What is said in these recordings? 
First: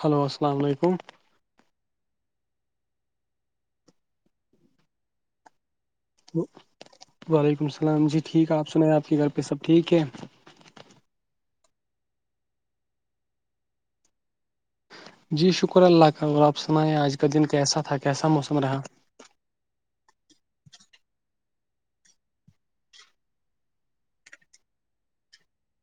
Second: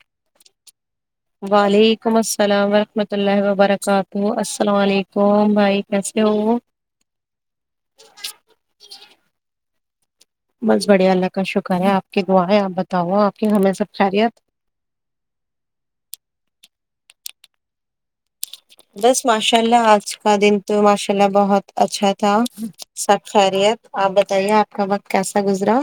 Hello السلام علیکم وعلیکم السلام ورحمۃ اللہ وبرکاتہ السلام علیکم بھائی کیسے ہو وعلیکم السلام جی ٹھیک ہے آپ سناے آپ کے گھر پہ سب ٹھیک ہے بس بڑھیا اللہ کا شکر ہے آپ کی دعا ہے آپ بتاؤ آپ کی گھر میں سب خیریت جی شکر اللہ کا اور آپ سنائیں آج کا دن کیسا تھا کیسا موسم رہا بس ماشاء اللہ آج کا دن تو ماشاء اللہ بہت اچھا تھا سب خیریت آپ بتائیے آپ کا وقت کیسا گزرا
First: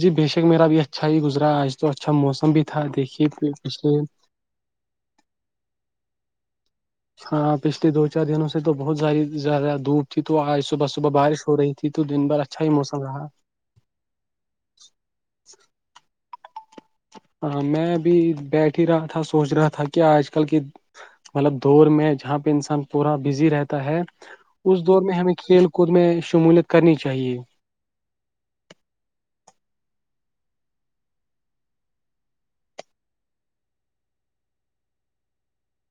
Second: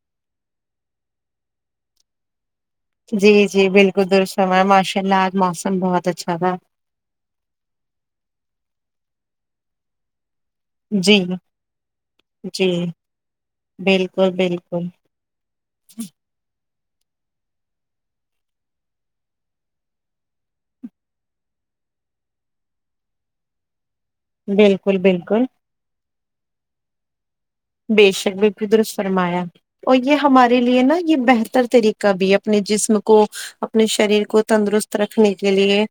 جی بےشک میرا بھی اچھا ہی گزرا آج تو اچھا موسم بھی تھا دیکھیے جی جی پچھلے بالکل درست فرمائے ماشاء اللہ آج موسم بہت اچھا تھا ہاں پچھلے دو چار دنوں سے تو بہت زیا زیادہ دھوپ تھی تو آج صبح صبح جی بارش ہو رہی تھی تو دن بھر اچھا ہی جی موسم رہا بالکل بالکل ہاں میں ابھی بیٹھ ہی رہا تھا سوچ رہا تھا کہ آج کل کے مطلب دور میں جہاں پہ انسان پورا بزی رہتا ہے اس بالکل دور میں ہمیں بالکل کھیل خود میں شمولیت کرنی چاہیے بے شک بھی پھر درست فرمایا اور یہ ہمارے لیے نا یہ بہتر طریقہ بھی اپنے جسم کو اپنے شریر کو تندرست رکھنے کے لیے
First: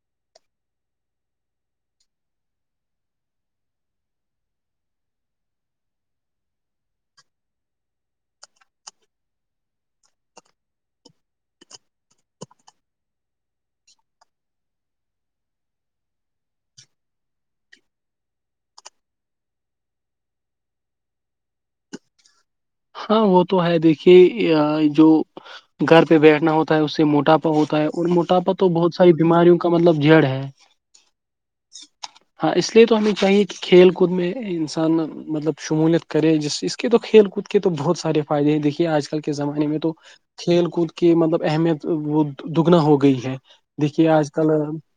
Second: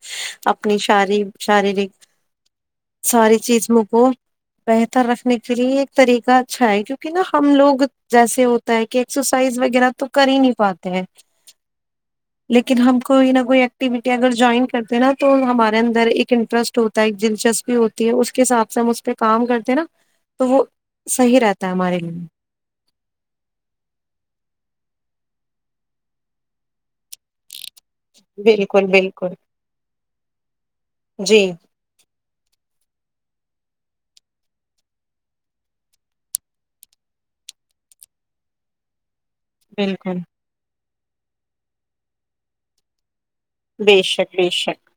اپنی ش شاریرک ساری چیز موں کو بہتر رکھنے کے لیے ایک طریقہ اچھا ہے کیونکہ نا ہم لوگ جیسے ہوتا ہے کہ ایکسرسائز وغیرہ تو کر ہی نہیں پاتے ہیں لیکن ہم کوئی نہ کوئی ایکٹیوٹی اگر جوائن کرتے ہیں نا تو ہمارے اندر ایک انٹرسٹ ہوتا ہے دلچسپی ہوتی ہے اس کے حساب سے ہم اس پہ کام کرتے ہیں نا تو وہ صحیح رہتا ہے ہمارے لیے ہاں وہ تو ہے دیکھیے جو گھر پہ بیٹھنا ہوتا ہے اس سے موٹاپا ہوتا ہے اور موٹاپا تو بالکل بہت ساری بالکل بیماریوں کا مطلب جڑ ہے جی ہاں اس لیے تو ہمیں چاہیے کہ کھیل کود میں انسان مطلب شمولیت کرے جس اس کے تو کھیل کود کے تو بہت سارے فائدے ہیں دیکھیے آج کل کے زمانے میں تو بالکل کھیل کود کی مطلب اہمیت وہ دگنا ہو گئی ہے بے دیکھیے آج شک بے کل شک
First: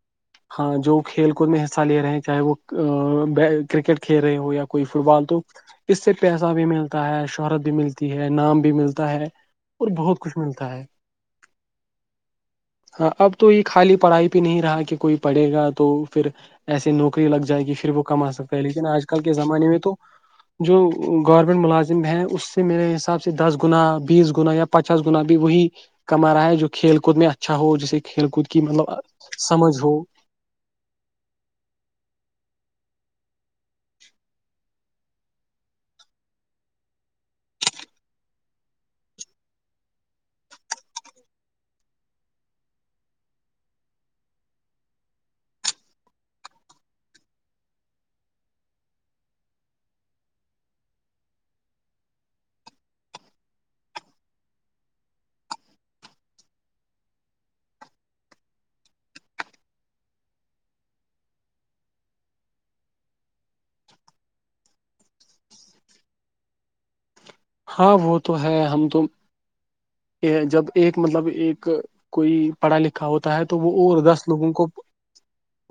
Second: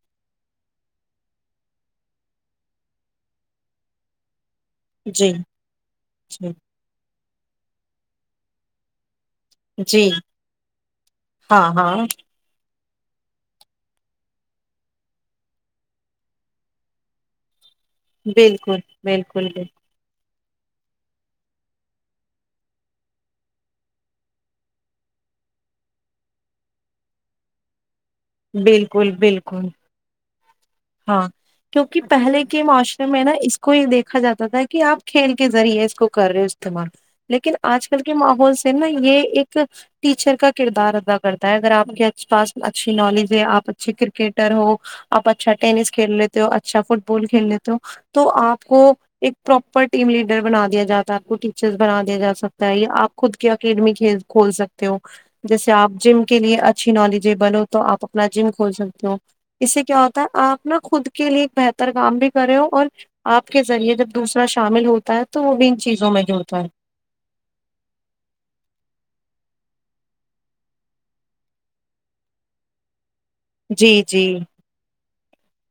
ہاں جو کھیل کود میں حصہ لے رہے ہیں چاہے وہ بے کرکٹ کھیل رہے ہو یا کوئی فٹ بال جی تو اس سے جی پیسہ بھی ملتا ہے شہرت بھی ملتی ہے نام بھی ملتا ہے اور جی بہت کچھ ملتا ہے ہاں ہاں ہاں اب تو یہ خالی پڑھائی بھی نہیں رہا کہ کوئی پڑھے گا تو پھر ایسے نوکری لگ جائے گی پھر وہ کما سکتا ہے بالکل لیکن آج کل کے بالکل زمانے میں تو جو گورنمنٹ ملازم ہیں اس سے میرے حساب سے دس گنا بیس گنا یا پچاس گنا بھی وہی کما رہا ہے جو کھیل کود میں اچھا ہو جسے کھیل کود کی مطلب بالکل بالکل سمجھ ہو ہاں کیونکہ پہلے کے معاشرے میں نا اس کو یہ دیکھا جاتا تھا کہ آپ کھیل کے ذریعے اس کو کر رہے ہو استعمال لیکن آج کل کے ماحول سے نا یہ ایک ٹیچر کا کردار ادا کرتا ہے اگر آپ کے پاس اچھی نالج ہے آپ اچھے کرکٹر ہو آپ اچھا ٹینس کھیل لیتے ہو اچھا فٹ بال کھیل لیتے ہو تو آپ کو ایک پراپر ٹیم لیڈر بنا دیا جاتا ہے آپ کو ٹیچرس بنا دیا جا سکتا ہے آپ خود کے اکیڈمی کھیل کھول سکتے ہو جیسے آپ جم کے لیے اچھی نالیجبل ہو تو آپ اپنا جم کھول سکتے ہو اس سے کیا پتآ ہےآپ نا خود کے لیے ایک بہتر کام بھی کرے ہو اور آپ کے ذریعے جب دوسرا شامل ہوتا ہے تو وہ بھی چیزوں میں جوڑتا ہے ہاں وہ تو ہے ہم تم جب ایک مطلب ایک کوئی پڑھا لکھا ہوتا ہے تو وہ جی اور جی دس لوگوں کو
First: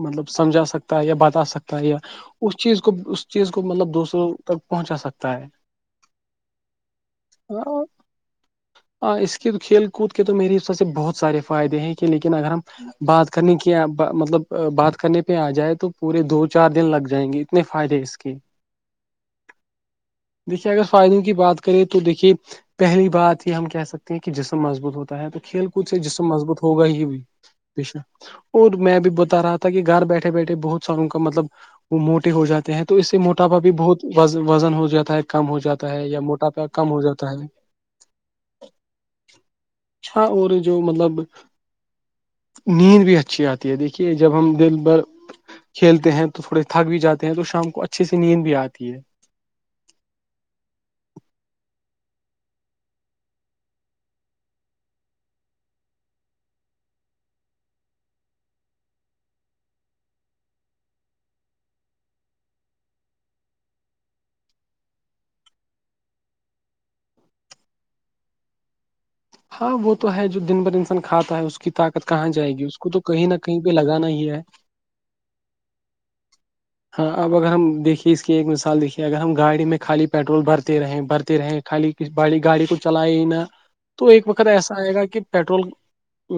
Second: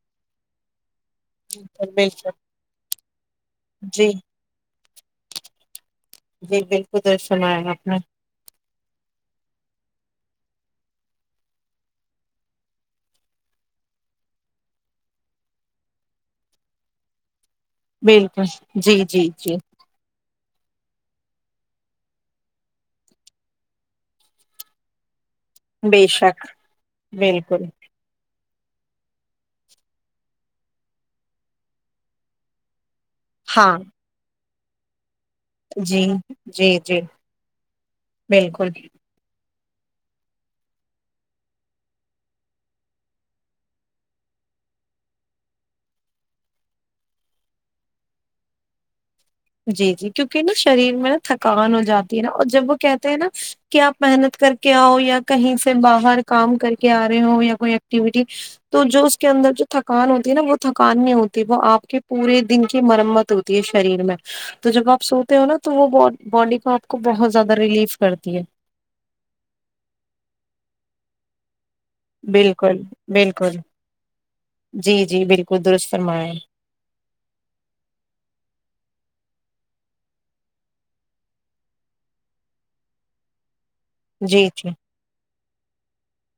مطلب سمجھا سکتا ہے یا بات سکتا ہے یا بالکل اس چیز کو اس چیز کو مطلب جی دوسروں تک پہنچا سکتا ہے جی بالکل درست فرمایا آپنے ہ اس کے کھیل کود کے تو میرے حساب سے بہت سارے فائدے ہیں کہ لیکن اگر ہم بات کرنے کی مطلب بات کرنے پہ آ جائے تو پورے دو چار دن لگ جائیں گے اتنے فائدے اس کے بالکل جی جی جی دیکھیں گا فائدوں کی بات کریں تو دیکھیے پہلی بات یہ ہم کہہ سکتے ہیں کہ جسم مضبوط ہوتا ہے تو کھیل کچھ بے جسم شک مضبوط ہوگا ہی بھی بالکل بشہ اور میں بھی بتا رہا تھا کہ گھر بیٹھے بیٹھے بہت ساروں کا مطلب وہ موٹے ہو جاتے ہیں تو اس سے موٹے ٹاپ ا بھی ہاں بہت وز وزن ہو جاتا ہے کم ہو جات ہے جی ہے یا موٹاپا جی کم جی ہو جاتا ہے بالکل اچھا اور جو مطلب نیند بھی اچھی آتی ہے دیکھیے جب ہم دین بھر کھیلتے ہیں تو تھوڑے تھک بھی جاتے ہیں تو شام کو اچھے سے نیند بھی آتی ہے جی جی کیونکہ نا شریر میں نا تھکان ہو جاتی ہے نا اور جب وہ کہتے ہیں نا کہ آپ محنت کر کے آؤ یا کہیں سے باہر کام کر کے آ رہے ہو یا کوئی ایکٹیوٹی تو جو اس کے اندر جو تھکان ہوتی ہے نا وہ تھکان نہیں ہوتی ہے وہ آپ کے پورے دن کی مرمت ہوتی تی ہے شریر میں تو جب آپ سوتے ہو نا تو وہ باڈی پارٹ کو آپ کو بہت زیادہ ریلیف کرتی ہے ہاں وہ تو ہے جو دن بھر انسان کھاتا ہے اس کو کی طاقت کہاں جائے گی اس بالکل کو تو کہیں نہ کہیں بالکل پہ لگانا ہی ہے جی جی بالکل درست فرمایں ہاں اب اگر ہم دیکھیے اس کی ایک مثال دیکھیں اگر ہم گاڑی میں خالی پیٹرول بھرتے رہے بھرتے رہے خالی اس بڑی گاڑی کو چلائے ہی نا تو ایک جی وقت جی ایسا آئے گا کہ پیٹرول ا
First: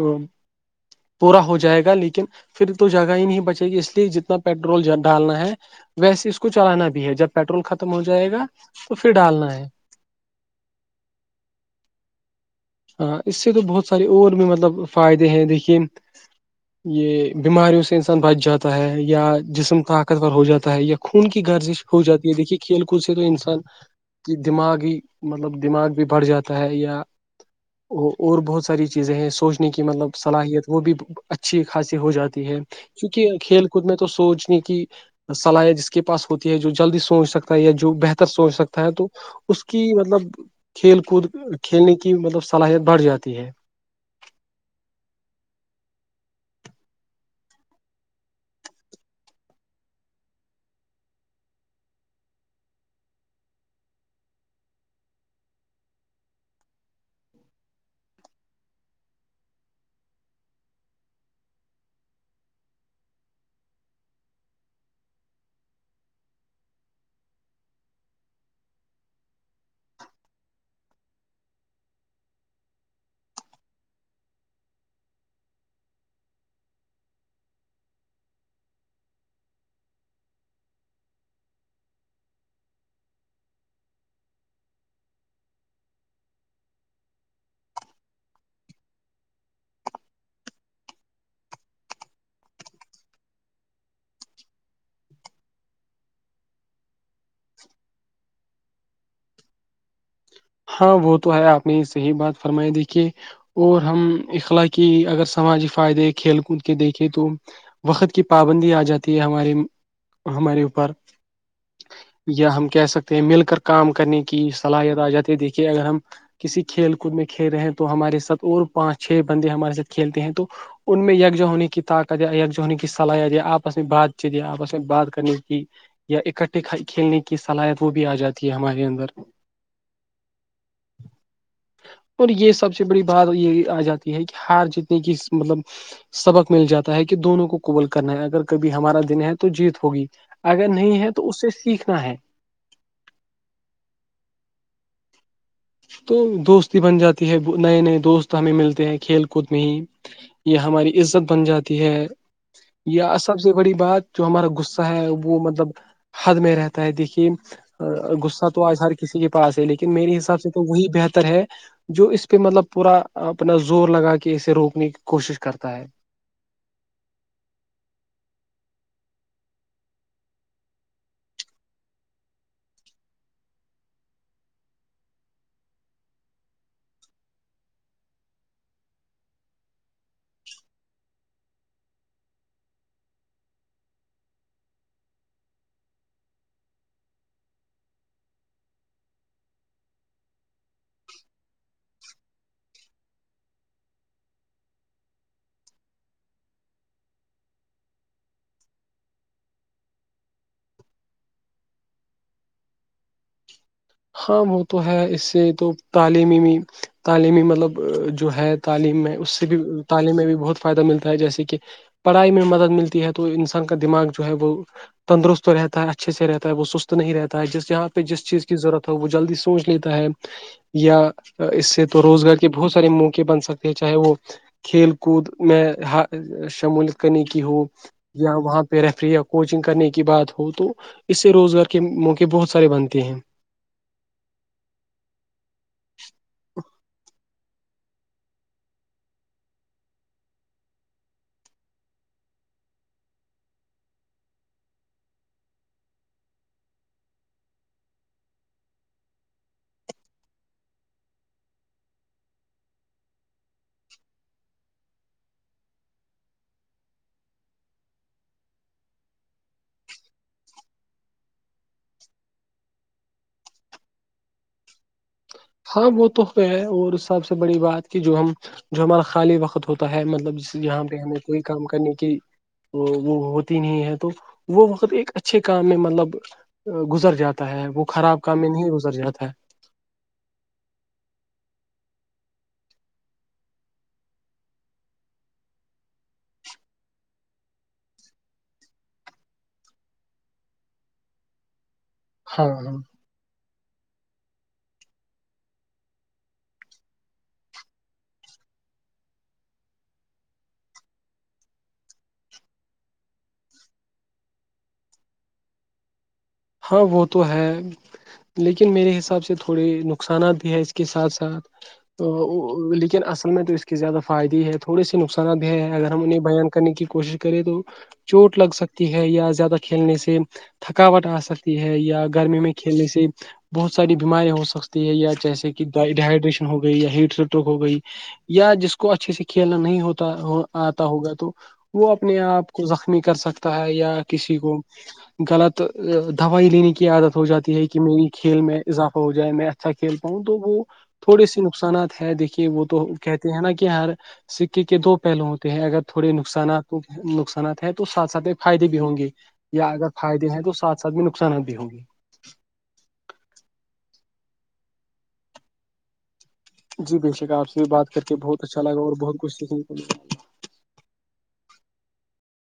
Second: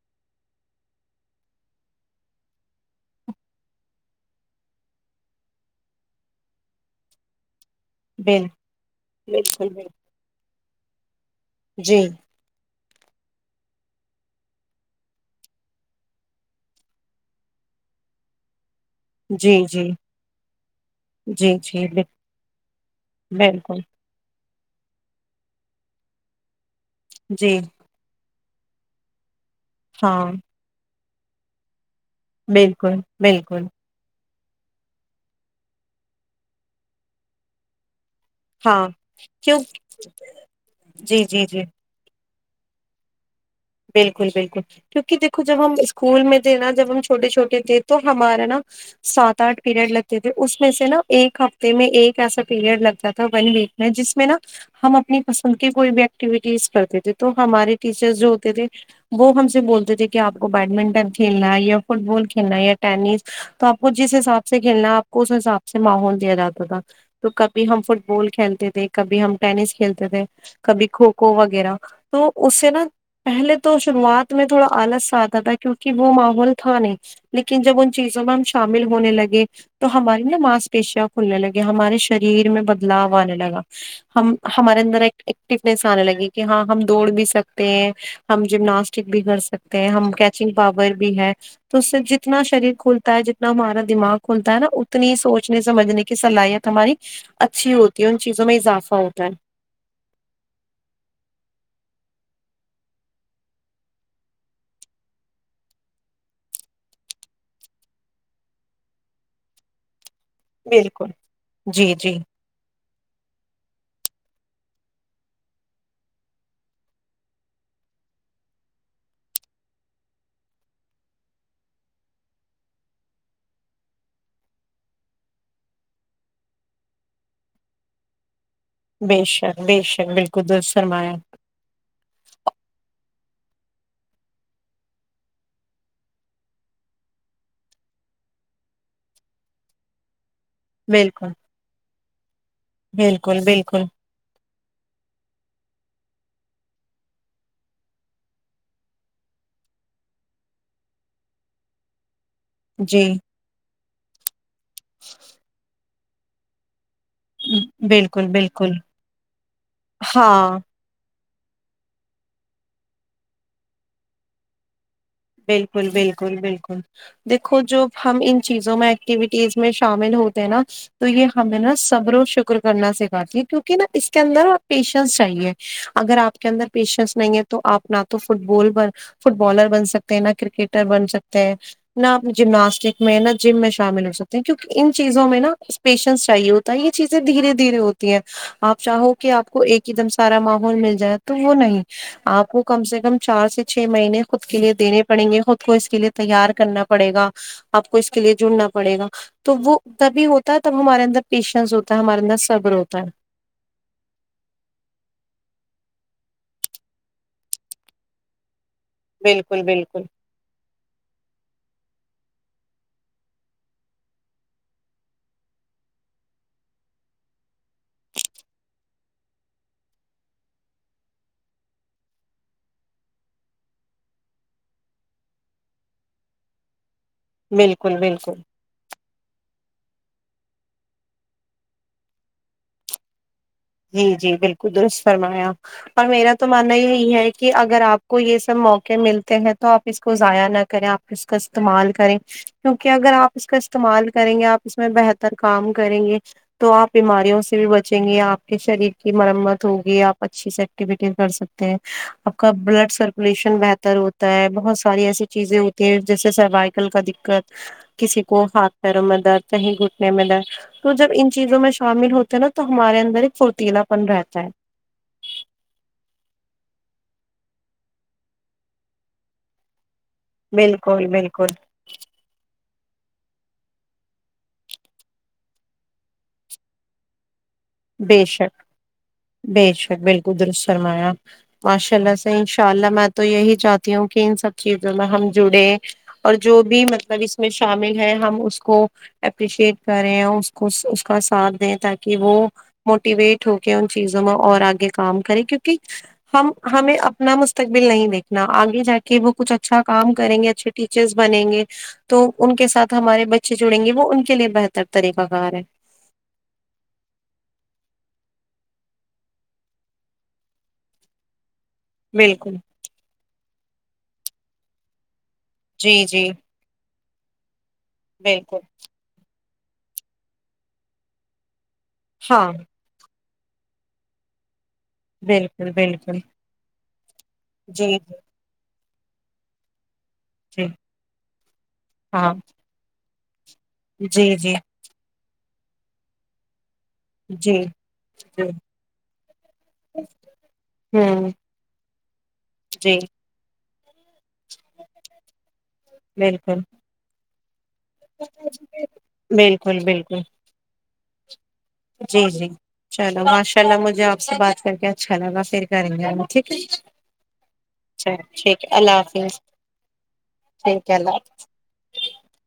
پورا ہو جائے گا لیکن پھر تو جگہ ہی نہیں بچے گی اس لیے جتنا پیٹرول جن ڈالنا ہے ویسے اس کو چلانا بھی ہے جب پیٹرول ختم ہو جائے گا بال تو پھر ڈالنا ہے بالکل بالکل جی ہاں اس سے تو بہت سارے اور بھی مطلب فائدے ہیں دیکھیے یہ بیماریوں سے انسان بچ جاتا ہے یا جی جسم جی طاقتور ہو جاتا ہے یا خون جی گرزش جی ہو بل- جاتی ہے دیکھیے کھیل کود سے تو انسان بالکل کی دماغ ہی مطلب دماغ بھی بڑھ جاتا ہے یا جی اور بہت ساری چیزیں ہیں سوچنے کی مطلب ہاں صلاحیت وہ بھی اچھی خاصی ہو جاتی ہے بالکل، کیونکہ بالکل، کھیل کود میں تو سوچنے کی صلاحیت جس کے پاس ہوتی ہے جو جلدی سوچ سکتا ہے جو بہ تر سوچ سکتا ہاں، ہے تو کیوں اس کی مطلب کھیل جی، کود جی، جی۔ کھیلنے کی کی مطلب صلاحیت بڑھ جاتی ہے بالکل بالکل کیونکہ دیکھو جب ہم اسکول میں تھے نا جب ہم چھوٹے چھوٹے تھے تو ہمارا نا سات آٹھ پیریڈ لگتے تھے اس میں سے نا ایک ہفتے میں ایک ایسا پیریڈ لگتا تھا ون ویک جس میں نا ہم اپنی پسند کی کوئی بھی ایکٹیویٹیز کرتے تھے تو ہمارے ٹیچر جو تھے وہ ہم سے بولتے تھے کہ آپ کو بید منٹن کھیلنا ہے یا فٹ بال کھیلنا ہے یا ٹینس تو آپ کو جس حساب سے کھیلنا ہے آپ کو اس حساب سے ماحول دیا جاتا تھا تو کبھی ہم فٹ بال کھیلتے تھے کبھی ہم ٹینس کھیلتے تھے کبھی کھوکھو وغیرہ تو اس سے نا پہلے تو شروعات میں تھوڑا آلس آتا تھا کیونکہ وہ ماحول تھا نہیں لیکن جب ان چیزوں میں ہم شامل ہونے لگے تو ہماری نا مانس پیشیاں کھلنے لگی ہمارے شریر میں بدلاؤ آنے لگا ہم ہمارے اندر ایک ایکٹیونیس آنے لگی کہ ہاں ہم دوڑ بھی سکتے ہیں ہم جمناسٹک بھی کر سکتے ہیں ہم کیچنگ پاور بھی ہے تو اس سے جتنا شریر کھلتا ہے جتنا ہمارا دماغ کھلتا ہے نا اتنی سوچنے سمجھنے کی صلاحیت ہماری اچھی ہوتی ہے ان چیزوں میں اضافہ ہوتا ہے ہاں وہ تو ہے آپ نے یہ صحیح بات فرمائی دیکھیے اور ہم اخلاقی اگر سماجی فائدے کھیل کود کے دیکھیں تو وقت کی پابندی آ جاتی ہے ہمارے ہمارے اوپر بالکل جی جی یا ہم کہہ سکتے ہیں مل کر کام کرنے کی صلاحیت آ جاتی ہے دیکھیے اگر ہم کسی کھیل کود میں کھیل رہے ہیں تو ہمارے ساتھ اور پانچ چھ بندے ہمارے ساتھ کھیلتے ہیں تو ان میں یکجا ہونے کی طاقت یا یکجا ہونے کی صلاحیت یا آپس میں بات چیت یا آپس میں بات کرنے کی یا اکٹھے کھیلنے کی صلاحیت وہ بھی آ جاتی ہے ہماری بے شک بے شک بالکل درست فرمایا اور یہ سب سے بڑی بات یہ آ جاتی ہے کہ ہار جیتنے کی مطلب سبق مل جاتا ہے کہ دونوں کو قبول کرنا ہے اگر کبھی ہمارا دن ہے تو جیت ہوگی اگر نہیں ہے تو بالکل اس سے سیکھنا ہے بالکل بالکل تو دوستی بن جاتی ہے نئے نئے دوست ہمیں ملتے ہیں کھیل کود میں ہی یہ ہماری عزت بن جاتی ہے جی یا سب سے بڑی بات جو ہمارا غصہ ہے وہ مطلب حد میں رہتا ہے دیکھیے بالکل غصہ تو بالکل آج ہر کسی کے پاس ہے لیکن میرے حساب ہاں سے تو وہی بہتر ہے جو اس پہ مطلب پورا اپنا زور لگا کے اسے روکنے کوشش کرتا ہے بالکل بالکل بالکل دیکھو جب ہم ان چیزوں میں ایکٹیویٹیز میں شامل ہوتے ہیں نا تو یہ ہمیں نا صبر و شکر کرنا سکھاتی ہے کیونکہ نا اس کے اندر آپ پیشنس چاہیے اگر آپ کے اندر پیشنس نہیں ہے تو آپ نہ تو فٹ بال فٹ بالر بن سکتے سکتے نا کرکٹر بن سکتے ہیں نہ اپ جمناسٹک میں نہ جم میں شامل ہو سکتے ہیں کیونکہ ان چیزوں میں نا پیشنس چاہیے ہوتا ہے یہ چیزیں دھیرے دھیرے ہوتی ہیں آپ چاہو کہ آپ کو ایک ہی دم سارا ماحول مل جائے تو وہ نہیں آپ کو کم سے کم چار سے چھ مہینے خود کے لیے دینے پڑیں گے خود کو اس کے لیے تیار کرنا پڑے گا آپ کو اس کے لیے جڑنا پڑے گا تو وہ تبھی ہوتا ہے تب ہمارے اندر پیشنس ہوتا ہے ہمارے اندر صبر ہوتا ہے ہاں وہ تو ہے اس سے تو تعلیمی بھی تعلیمی مطلب جو ہے تعلیم میں اس سے بھی بالکل بالکل تعلیم میں بھی بہت فائدہ ملتا ہے جیسے کہ پڑھائی میں مدد ملتی ہے تو انسان کا دماغ جو ہے وہ تندرست رہتا ہے اچھے سے رہتا ہے وہ سست نہیں رہتا ہے جس یہاں پہ جس چیز کی ضرورت ہو وہ جلدی سوچ لیتا ہے یا اس سے تو روزگار کے بہت سارے موقع بن سکتے ہیں چاہے وہ کھیل کود میں ہر شمولیت کرنے کی ہوں بالکل بالکل یہاں وہاں ذرا فری یا کوچنگ کرنے کی بات ہو تو اس سے روزگار کے موقع بہت سارے بنتے ہیں جی جی بالکل درست فرمایا اور میرا تو ماننا یہی ہے کہ اگر آپ کو یہ سب موقع ملتے ہیں تو آپ اس کو ضائع نہ کریں آپ اس کا استعمال کریں کیونکہ اگر آپ اس کا استعمال کریں گے آپ اس میں بہتر کام کریں گے تو آپ بیماریوں سے بھی بچیں گے آپ کے شریر کی مرمت ہوگی آپ اچھی سے ایکٹیویٹیز کر سکتے ہیں آپ کا بلڈ سرکولیشن بہتر تر ہوتا ہے بہت ساری ایسی چیزیں ہوتی ہیں جیسے سروائیکل کا دقت کسی کو ہاتھ پیروں میں درد کہیں گھٹنے میں درد تو جب ان چیزوں میں شامل ہوتے ہیں نا تو ہمارے اندر ایک فرتیلا پن رہتا ہے ہاں وہ تو فیر ہے اور سب سے بڑی بات کہ جو ہم جو ہمارا خالی وقت ہوتا ہے مطلب جہاں پہ بالکل ہمیں کوئی بالکل کام کرنے کی وہ وہ ہوتی نہیں ہے تو وہ وقت ایک اچھے کام میں مطلب گزر جاتا ہے وہ خراب بے کام میں شک نہیں گزر جاتا ہے بے شک بالکل درست فرمایا ماشاء اللہ سے انشاء اللہ میں تو یہی چاہتی ہوں کہ ان سب چیزوں میں ہم جڑے اور جو بھی مطلب اس میں شامل ہے ہم اس کو اپریشیٹ کریں اور اس کو اس کا ساتھ دیں تاکہ وہ ہاں ہاں موٹیویٹ ہو کے ان چیزوں میں اور آگے کام کرے کیونکہ ہم ہمیں اپنا مستقبل نہیں دیکھنا آگے جا کے وہ کچھ اچھا کام کریں گے اچھے ٹیچرس بنیں گے تو ان کے ساتھ ہمارے بچے جڑیں گے تو وہ ان کے لیے بہتر طریقہ کار ہیں ہاں وہ تو ہے لیکن میرے حساب سے تھوڑے نقصانات بھی ہے اس کے ساتھ ساتھ بالکل لیکن اصل میں تو اس کے زیادہ فائد ہی ہے تھوڑے سی نقصانات بھی ہیں اگر ہم جی انہیں جی بیان کرنے کی کوشش کرے تو چوٹ لگ بالکل سکتی ہے یا زیادہ کھیلنے سے تھکاوٹ آ سکتی تی ہے یا گرمی میں ہاں کھیلنے سے بہت ساری بیماریاں ہو سکتی ہے یا جیسے کہ بالکل ڈ بالکل ہائیڈریشن ہو گئی یا ہیٹ اسٹروک ہو گئی جی یا جس کو اچھے سے کھیلنا نہیں ہوتا اور جی آتا ہوگا تو وہ اپنے ہاں آپ کو زخمی کر سکتے ہے یا جی کسی جی کو غلط دوائی لینے کی عادت ہو جاتی جی ہے کہ میری کھیل جی میں اضافہ ہو جائے میں اچھا کھیل پاؤں تو وہ تھوڑے ہوں سے نقصانات ہے دیکھیے وہ تو جی کہتے ہیں نا کہ یار سکے کے دو پہلو ہوتے ہیں اگر تھوڑے بالکل نقصانات نقصانات ہیں تو ساتھ ساتھ میں فائدے بھی ہوں گے یا بالکل اگر بالکل فائدے ہیں تو ساتھ ساتھ میں نقصانات بھی ہوں گے جی جی چلو ماشاء اللہ مجھے آپ سے بات کر کے اچھا لگا پھر کریں گے ٹھیک ہے جی بے شک آپ سے بھی بات کر کے چل بہت اچھا ٹھیک ہے لگا اور اللہ بہت کچھ حافظ سیکھنے ٹھیک ہے اللہ حافظ